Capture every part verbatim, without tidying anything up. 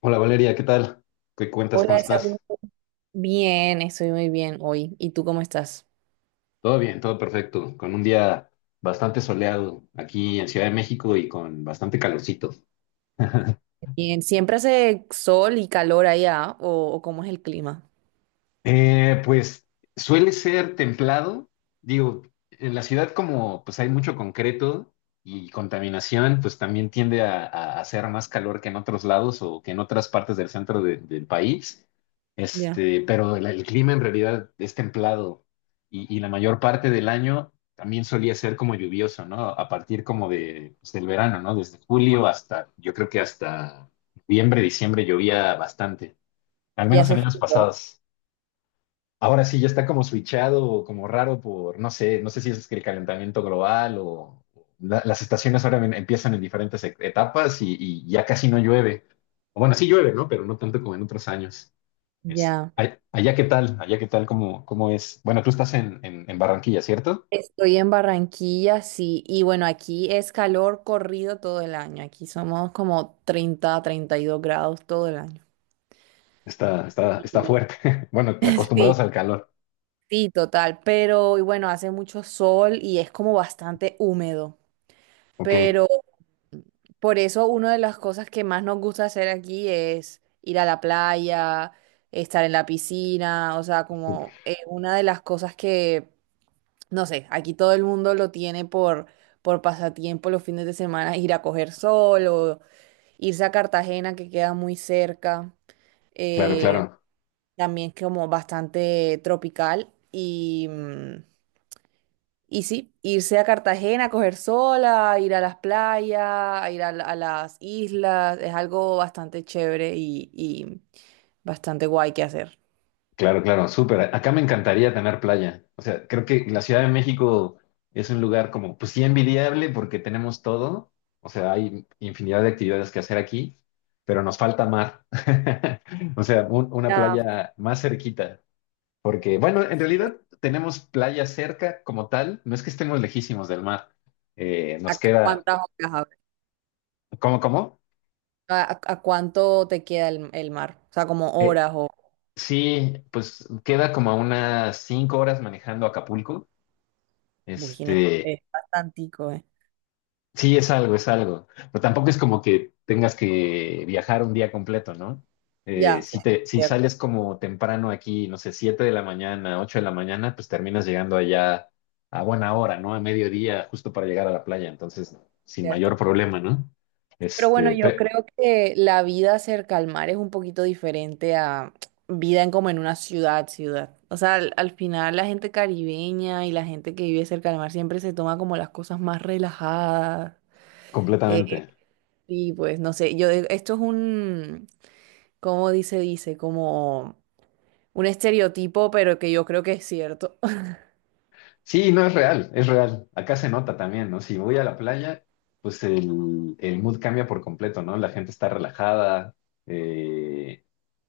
Hola Valeria, ¿qué tal? ¿Qué cuentas? ¿Cómo Hola, Isabel. estás? Bien, estoy muy bien hoy. ¿Y tú cómo estás? Todo bien, todo perfecto. Con un día bastante soleado aquí en Ciudad de México y con bastante calorcito. Bien, ¿siempre hace sol y calor allá o, o cómo es el clima? Eh, pues suele ser templado. Digo, en la ciudad, como pues hay mucho concreto y contaminación, pues también tiende a, a hacer más calor que en otros lados o que en otras partes del centro de- del país. Ya. Este, pero el, el clima en realidad es templado, y, y la mayor parte del año también solía ser como lluvioso, ¿no? A partir como de, pues, del verano, ¿no? Desde julio hasta, yo creo que hasta noviembre, diciembre llovía bastante, al Ya menos hace en años frío. pasados. Ahora sí, ya está como switchado, como raro por, no sé, no sé si es que el calentamiento global o la- las estaciones ahora en- empiezan en diferentes e- etapas, y, y ya casi no llueve. O bueno, sí llueve, ¿no? Pero no tanto como en otros años. Es- Ya. ay- allá qué tal, allá qué tal, cómo, cómo es. Bueno, tú estás en, en- en Barranquilla, ¿cierto? Estoy en Barranquilla, sí. Y bueno, aquí es calor corrido todo el año. Aquí somos como treinta, treinta y dos grados todo el año. Está, está, está Y, fuerte. Bueno, que acostumbrados al calor. sí, sí, total. Pero y bueno, hace mucho sol y es como bastante húmedo. Ok, Pero por eso una de las cosas que más nos gusta hacer aquí es ir a la playa, estar en la piscina, o sea, como es una de las cosas que, no sé, aquí todo el mundo lo tiene por, por pasatiempo los fines de semana, ir a coger sol o irse a Cartagena que queda muy cerca, claro, eh, claro. también es como bastante tropical y... mm, y sí, irse a Cartagena, a coger sola, ir a las playas, a ir a, la- a las islas, es algo bastante chévere y, y bastante guay que hacer. Claro, claro, súper. Acá me encantaría tener playa. O sea, creo que la Ciudad de México es un lugar como, pues sí, envidiable porque tenemos todo. O sea, hay infinidad de actividades que hacer aquí, pero nos falta mar. O sea, un- una Ah, playa más cerquita. Porque, bueno, en realidad tenemos playa cerca como tal. No es que estemos lejísimos del mar. Eh, ¿a Nos cu- queda. cuántas horas hablas? ¿Cómo, cómo? ¿A, a- a cuánto te queda el, el mar? O sea, como Eh, horas o... sí, pues queda como a unas cinco horas manejando a Acapulco. Uy, no, Este. es bastantico, ¿eh? Sí, es algo, es algo. Pero tampoco es como que tengas que viajar un día completo, ¿no? Eh, Ya, si es te, si sales como temprano aquí, no sé, siete de la mañana, ocho de la mañana, pues terminas llegando allá a buena hora, ¿no? A mediodía, justo para llegar a la playa. Entonces, sin cierto. mayor problema, ¿no? Pero bueno, Este, yo pe- creo que la vida cerca al mar es un poquito diferente a vida en como en una ciudad, ciudad. O sea, al, al final la gente caribeña y la gente que vive cerca al mar siempre se toma como las cosas más relajadas. Eh, Completamente. y pues no sé, yo eh, esto es un, ¿cómo dice? Dice, como un estereotipo, pero que yo creo que es cierto. Sí, no es real, es real. Acá se nota también, ¿no? Si voy a la playa, pues el, el mood cambia por completo, ¿no? La gente está relajada. eh,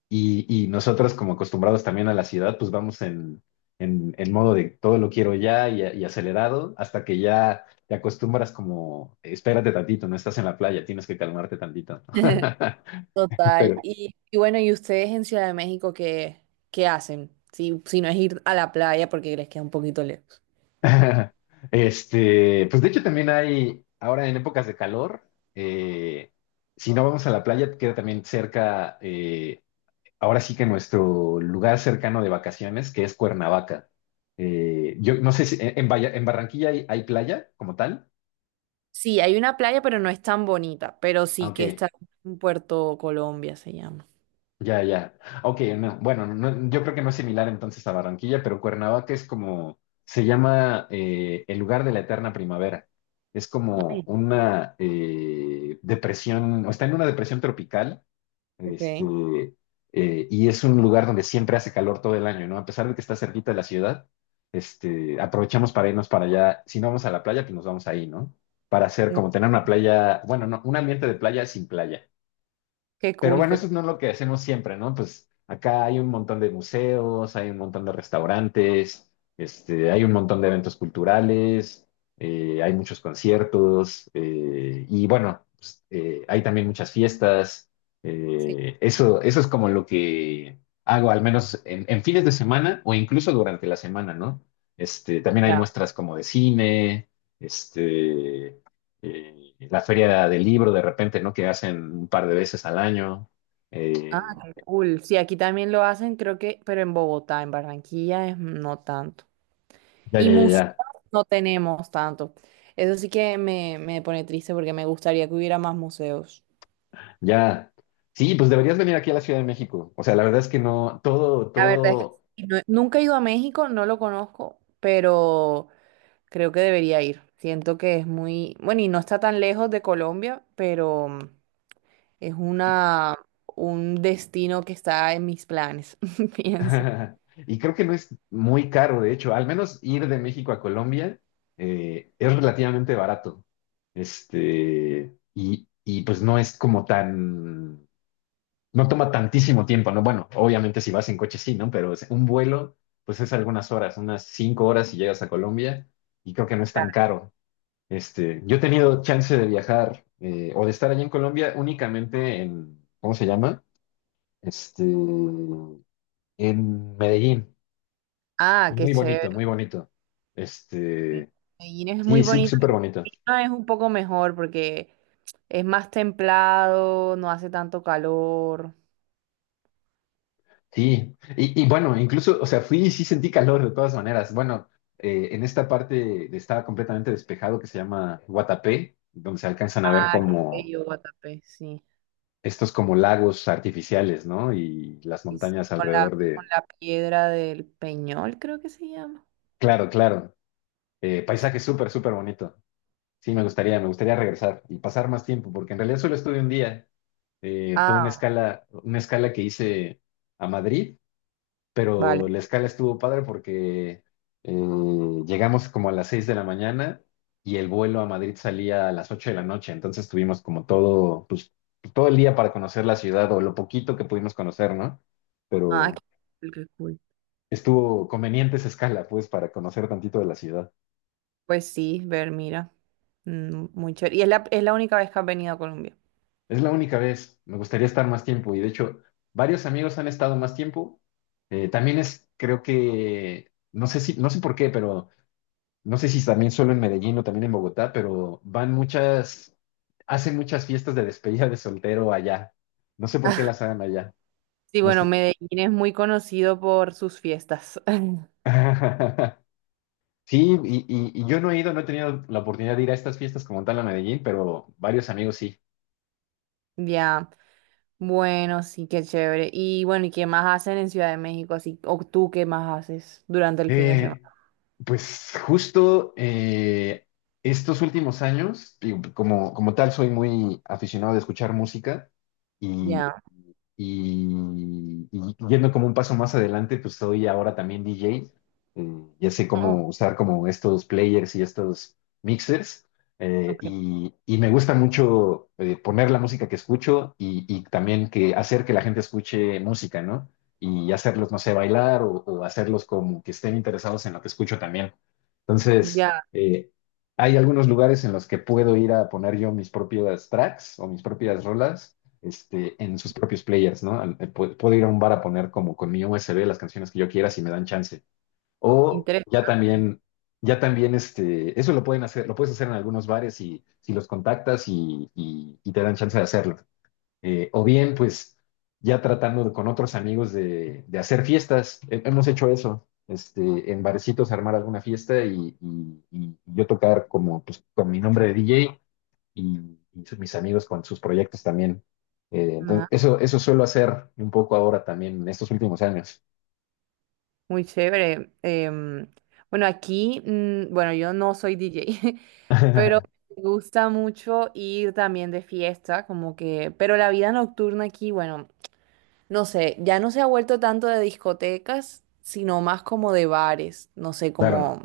Y, y nosotros, como acostumbrados también a la ciudad, pues vamos en, en, en modo de todo lo quiero ya, y, y acelerado, hasta que ya te acostumbras como, espérate tantito, no estás en la playa, tienes que calmarte tantito. Total. Pero, Y, y bueno, ¿y ustedes en Ciudad de México qué, qué hacen? Si, si no es ir a la playa porque les queda un poquito lejos. este, pues de hecho también hay, ahora en épocas de calor, eh, si no vamos a la playa, queda también cerca, eh, ahora sí que nuestro lugar cercano de vacaciones, que es Cuernavaca. Eh, yo no sé si en, en Valla- en Barranquilla hay, hay playa como tal. Sí, hay una playa, pero no es tan bonita, pero sí que Aunque está en Puerto Colombia, se llama. ya, ya. Ok, no, bueno, no- yo creo que no es similar entonces a Barranquilla, pero Cuernavaca es como, se llama, eh, el lugar de la eterna primavera. Es como Ay, una, eh, depresión, o está en una depresión tropical. Este, ok. eh, y es un lugar donde siempre hace calor todo el año, ¿no? A pesar de que está cerquita de la ciudad, este, aprovechamos para irnos para allá. Si no vamos a la playa, pues nos vamos ahí, ¿no? Para hacer Muy- como tener una playa, bueno, no, un ambiente de playa sin playa. Qué Pero cool, bueno, qué eso cool. no es no lo que hacemos siempre, ¿no? Pues acá hay un montón de museos, hay un montón de restaurantes, este, hay un montón de eventos culturales, eh, hay muchos conciertos, eh, y bueno, pues, eh, hay también muchas fiestas. Sí, Eh, eso, eso es como lo que hago, al menos en, en fines de semana o incluso durante la semana, ¿no? Este, también hay ya. muestras como de cine, este, eh, la feria del libro de repente, ¿no? Que hacen un par de veces al año. Ah, Eh, qué cool. Sí, aquí también lo hacen, creo que, pero en Bogotá, en Barranquilla es no tanto. ya, ya, Y ya, museos ya. no tenemos tanto. Eso sí que me, me pone triste porque me gustaría que hubiera más museos. Ya. Sí, pues deberías venir aquí a la Ciudad de México. O sea, la verdad es que no, todo, La verdad es que todo. sí, no- nunca he ido a México, no lo conozco, pero creo que debería ir. Siento que es muy, bueno, y no está tan lejos de Colombia, pero mm, es Y, una, un destino que está en mis planes, pienso. y creo que no es muy caro, de hecho. Al menos ir de México a Colombia eh, es relativamente barato. Este, y, y pues no es como tan. No toma tantísimo tiempo, ¿no? Bueno, obviamente si vas en coche sí, ¿no? Pero es- un vuelo, pues es algunas horas, unas cinco horas, y llegas a Colombia y creo que no es tan caro. Este, yo he tenido chance de viajar, eh, o de estar allí en Colombia únicamente en, ¿cómo se llama? Este, en Medellín. Ah, Y qué muy bonito, chévere. muy bonito. Sí. Este, Medellín es muy sí, sí, bonito. súper bonito. Lima es un poco mejor porque es más templado, no hace tanto calor. Sí, y, y bueno, incluso, o sea, fui y sí sentí calor de todas maneras. Bueno, eh, en esta parte estaba completamente despejado, que se llama Guatapé, donde se alcanzan a ver Ah, qué como bello, Guatapé, sí. estos como lagos artificiales, ¿no? Y las Y sí, montañas con la, alrededor con de. la piedra del Peñol, creo que se llama. Claro, claro. Eh, paisaje súper, súper bonito. Sí, me gustaría, me gustaría regresar y pasar más tiempo, porque en realidad solo estuve un día. Eh, fue una Ah, escala, una escala que hice a Madrid, vale. pero la escala estuvo padre porque, eh, llegamos como a las seis de la mañana y el vuelo a Madrid salía a las ocho de la noche. Entonces tuvimos como todo, pues, todo el día para conocer la ciudad o lo poquito que pudimos conocer, ¿no? Ah, qué Pero cool. Qué cool. estuvo conveniente esa escala, pues, para conocer tantito de la ciudad. Pues sí, ver, mira. Mm, muy chévere. Y es la, es la única vez que has venido a Colombia. Es la única vez. Me gustaría estar más tiempo y de hecho varios amigos han estado más tiempo. Eh, también es, creo que, no sé si, no sé por qué, pero no sé si también solo en Medellín o también en Bogotá, pero van muchas, hacen muchas fiestas de despedida de soltero allá. No sé por qué las hagan allá. Sí, No bueno, sé. Medellín es muy conocido por sus fiestas. Sí, y, y- y yo no he ido, no he tenido la oportunidad de ir a estas fiestas como tal a Medellín, pero varios amigos sí. Ya, bueno, sí, qué chévere. Y bueno, ¿y qué más hacen en Ciudad de México? Así, o tú qué más haces durante el fin de semana. Eh, pues justo, eh, estos últimos años, digo, como, como tal, soy muy aficionado de escuchar música. Ya, Y, y yendo como un paso más adelante, pues soy ahora también D J. Eh, ya sé oh, cómo usar como estos players y estos mixers. eh, ok. y, y me gusta mucho, eh, poner la música que escucho y, y también que hacer que la gente escuche música, ¿no? Y hacerlos, no sé, bailar o, o hacerlos como que estén interesados en lo que escucho también. Entonces, Ya, eh, hay algunos lugares en los que puedo ir a poner yo mis propias tracks o mis propias rolas, este, en sus propios players, ¿no? Al- eh, Puedo ir a un bar a poner como con mi U S B las canciones que yo quiera si me dan chance. O interesante. ya también, ya también, este, eso lo pueden hacer, lo puedes hacer en algunos bares, y si los contactas y, y- y te dan chance de hacerlo. Eh, o bien, pues, ya tratando de- con otros amigos de, de hacer fiestas. He- Hemos hecho eso. Este, en barecitos armar alguna fiesta, y, y- y yo tocar como pues, con mi nombre de D J, y, y su- mis amigos con sus proyectos también. Eh, entonces, eso, eso suelo hacer un poco ahora también en estos últimos años. Muy chévere. Em, bueno, aquí, mm, bueno, yo no soy D J, pero me gusta mucho ir también de fiesta, como que, pero la vida nocturna aquí, bueno, no sé, ya no se ha vuelto tanto de discotecas, sino más como de bares, no sé, Claro, como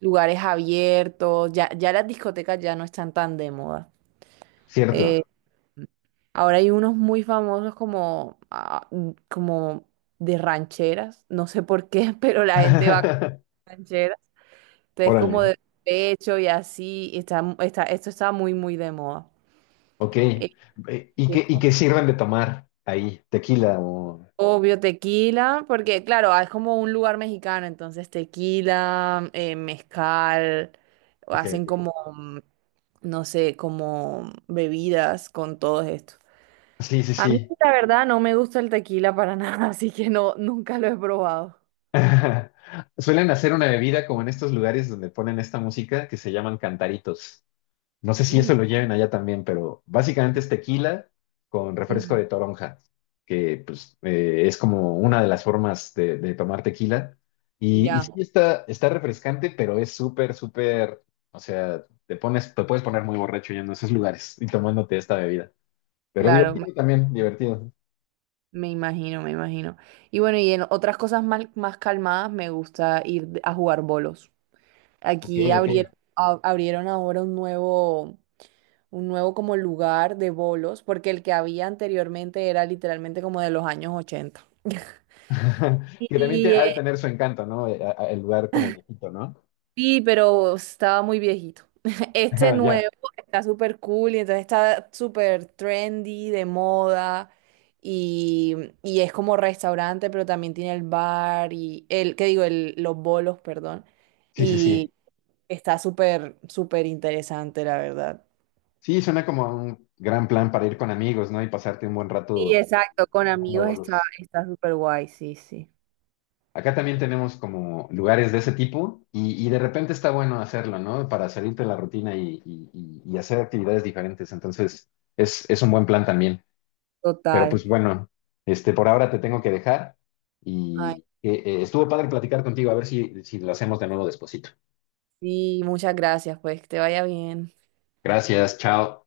lugares abiertos, ya, ya las discotecas ya no están tan de moda. Eh, cierto. ahora hay unos muy famosos como, ah, como de rancheras, no sé por qué, pero la gente va... rancheras. Entonces, Órale, como de pecho y así, y está, está- esto está muy, muy de moda. ok. Eh, Eh, ¿Y qué, y qué sirven de tomar ahí? ¿Tequila o? Obvio, tequila, porque claro, ah, es como un lugar mexicano, entonces tequila, eh, mezcal, Ok, hacen ok. como, mm, no sé, como bebidas con todo esto. Sí, sí, A mí, sí. la verdad, no me gusta el tequila para nada, así que no, nunca lo he probado. Suelen hacer una bebida como en estos lugares donde ponen esta música que se llaman cantaritos. No sé si Mm, eso lo lleven allá también, pero básicamente es tequila con refresco de ujú, toronja, que pues, eh, es como una de las formas de, de tomar tequila. Y, y ya, sí está, está refrescante, pero es súper, súper, o sea, te pones, te puedes poner muy borracho yendo a esos lugares y tomándote esta bebida. Pero claro. divertido también, divertido. Me imagino, me imagino. Y bueno, y en otras cosas más más calmadas me gusta ir de- a jugar bolos. Ok, Aquí ok. abrieron, a- abrieron ahora un nuevo, un nuevo como lugar de bolos, porque el que había anteriormente era literalmente como de los años ochenta. Que también te- ha Y de tener su encanto, ¿no? Eh, a- a- El lugar como viejito, ¿no? sí, pero estaba muy viejito. Este Ya, nuevo está súper cool y entonces está súper trendy, de moda y, y es como restaurante, pero también tiene el bar y el, ¿qué digo? El, los bolos, perdón. sí, sí, sí. Y está súper, súper interesante, la verdad. Sí, suena como un gran plan para ir con amigos, ¿no? Y pasarte un buen Sí, rato exacto, con jugando amigos está, bolos. está súper guay, sí, sí. Acá también tenemos como lugares de ese tipo, y, y de repente está bueno hacerlo, ¿no? Para salirte de la rutina y, y- y- y hacer actividades diferentes. Entonces, es, es un buen plan también. Pero Total. pues bueno, este, por ahora te tengo que dejar Ay, y, eh, eh, estuvo padre platicar contigo, a ver si, si, lo hacemos de nuevo despuesito. sí, muchas gracias, pues, que te vaya bien. Gracias, chao.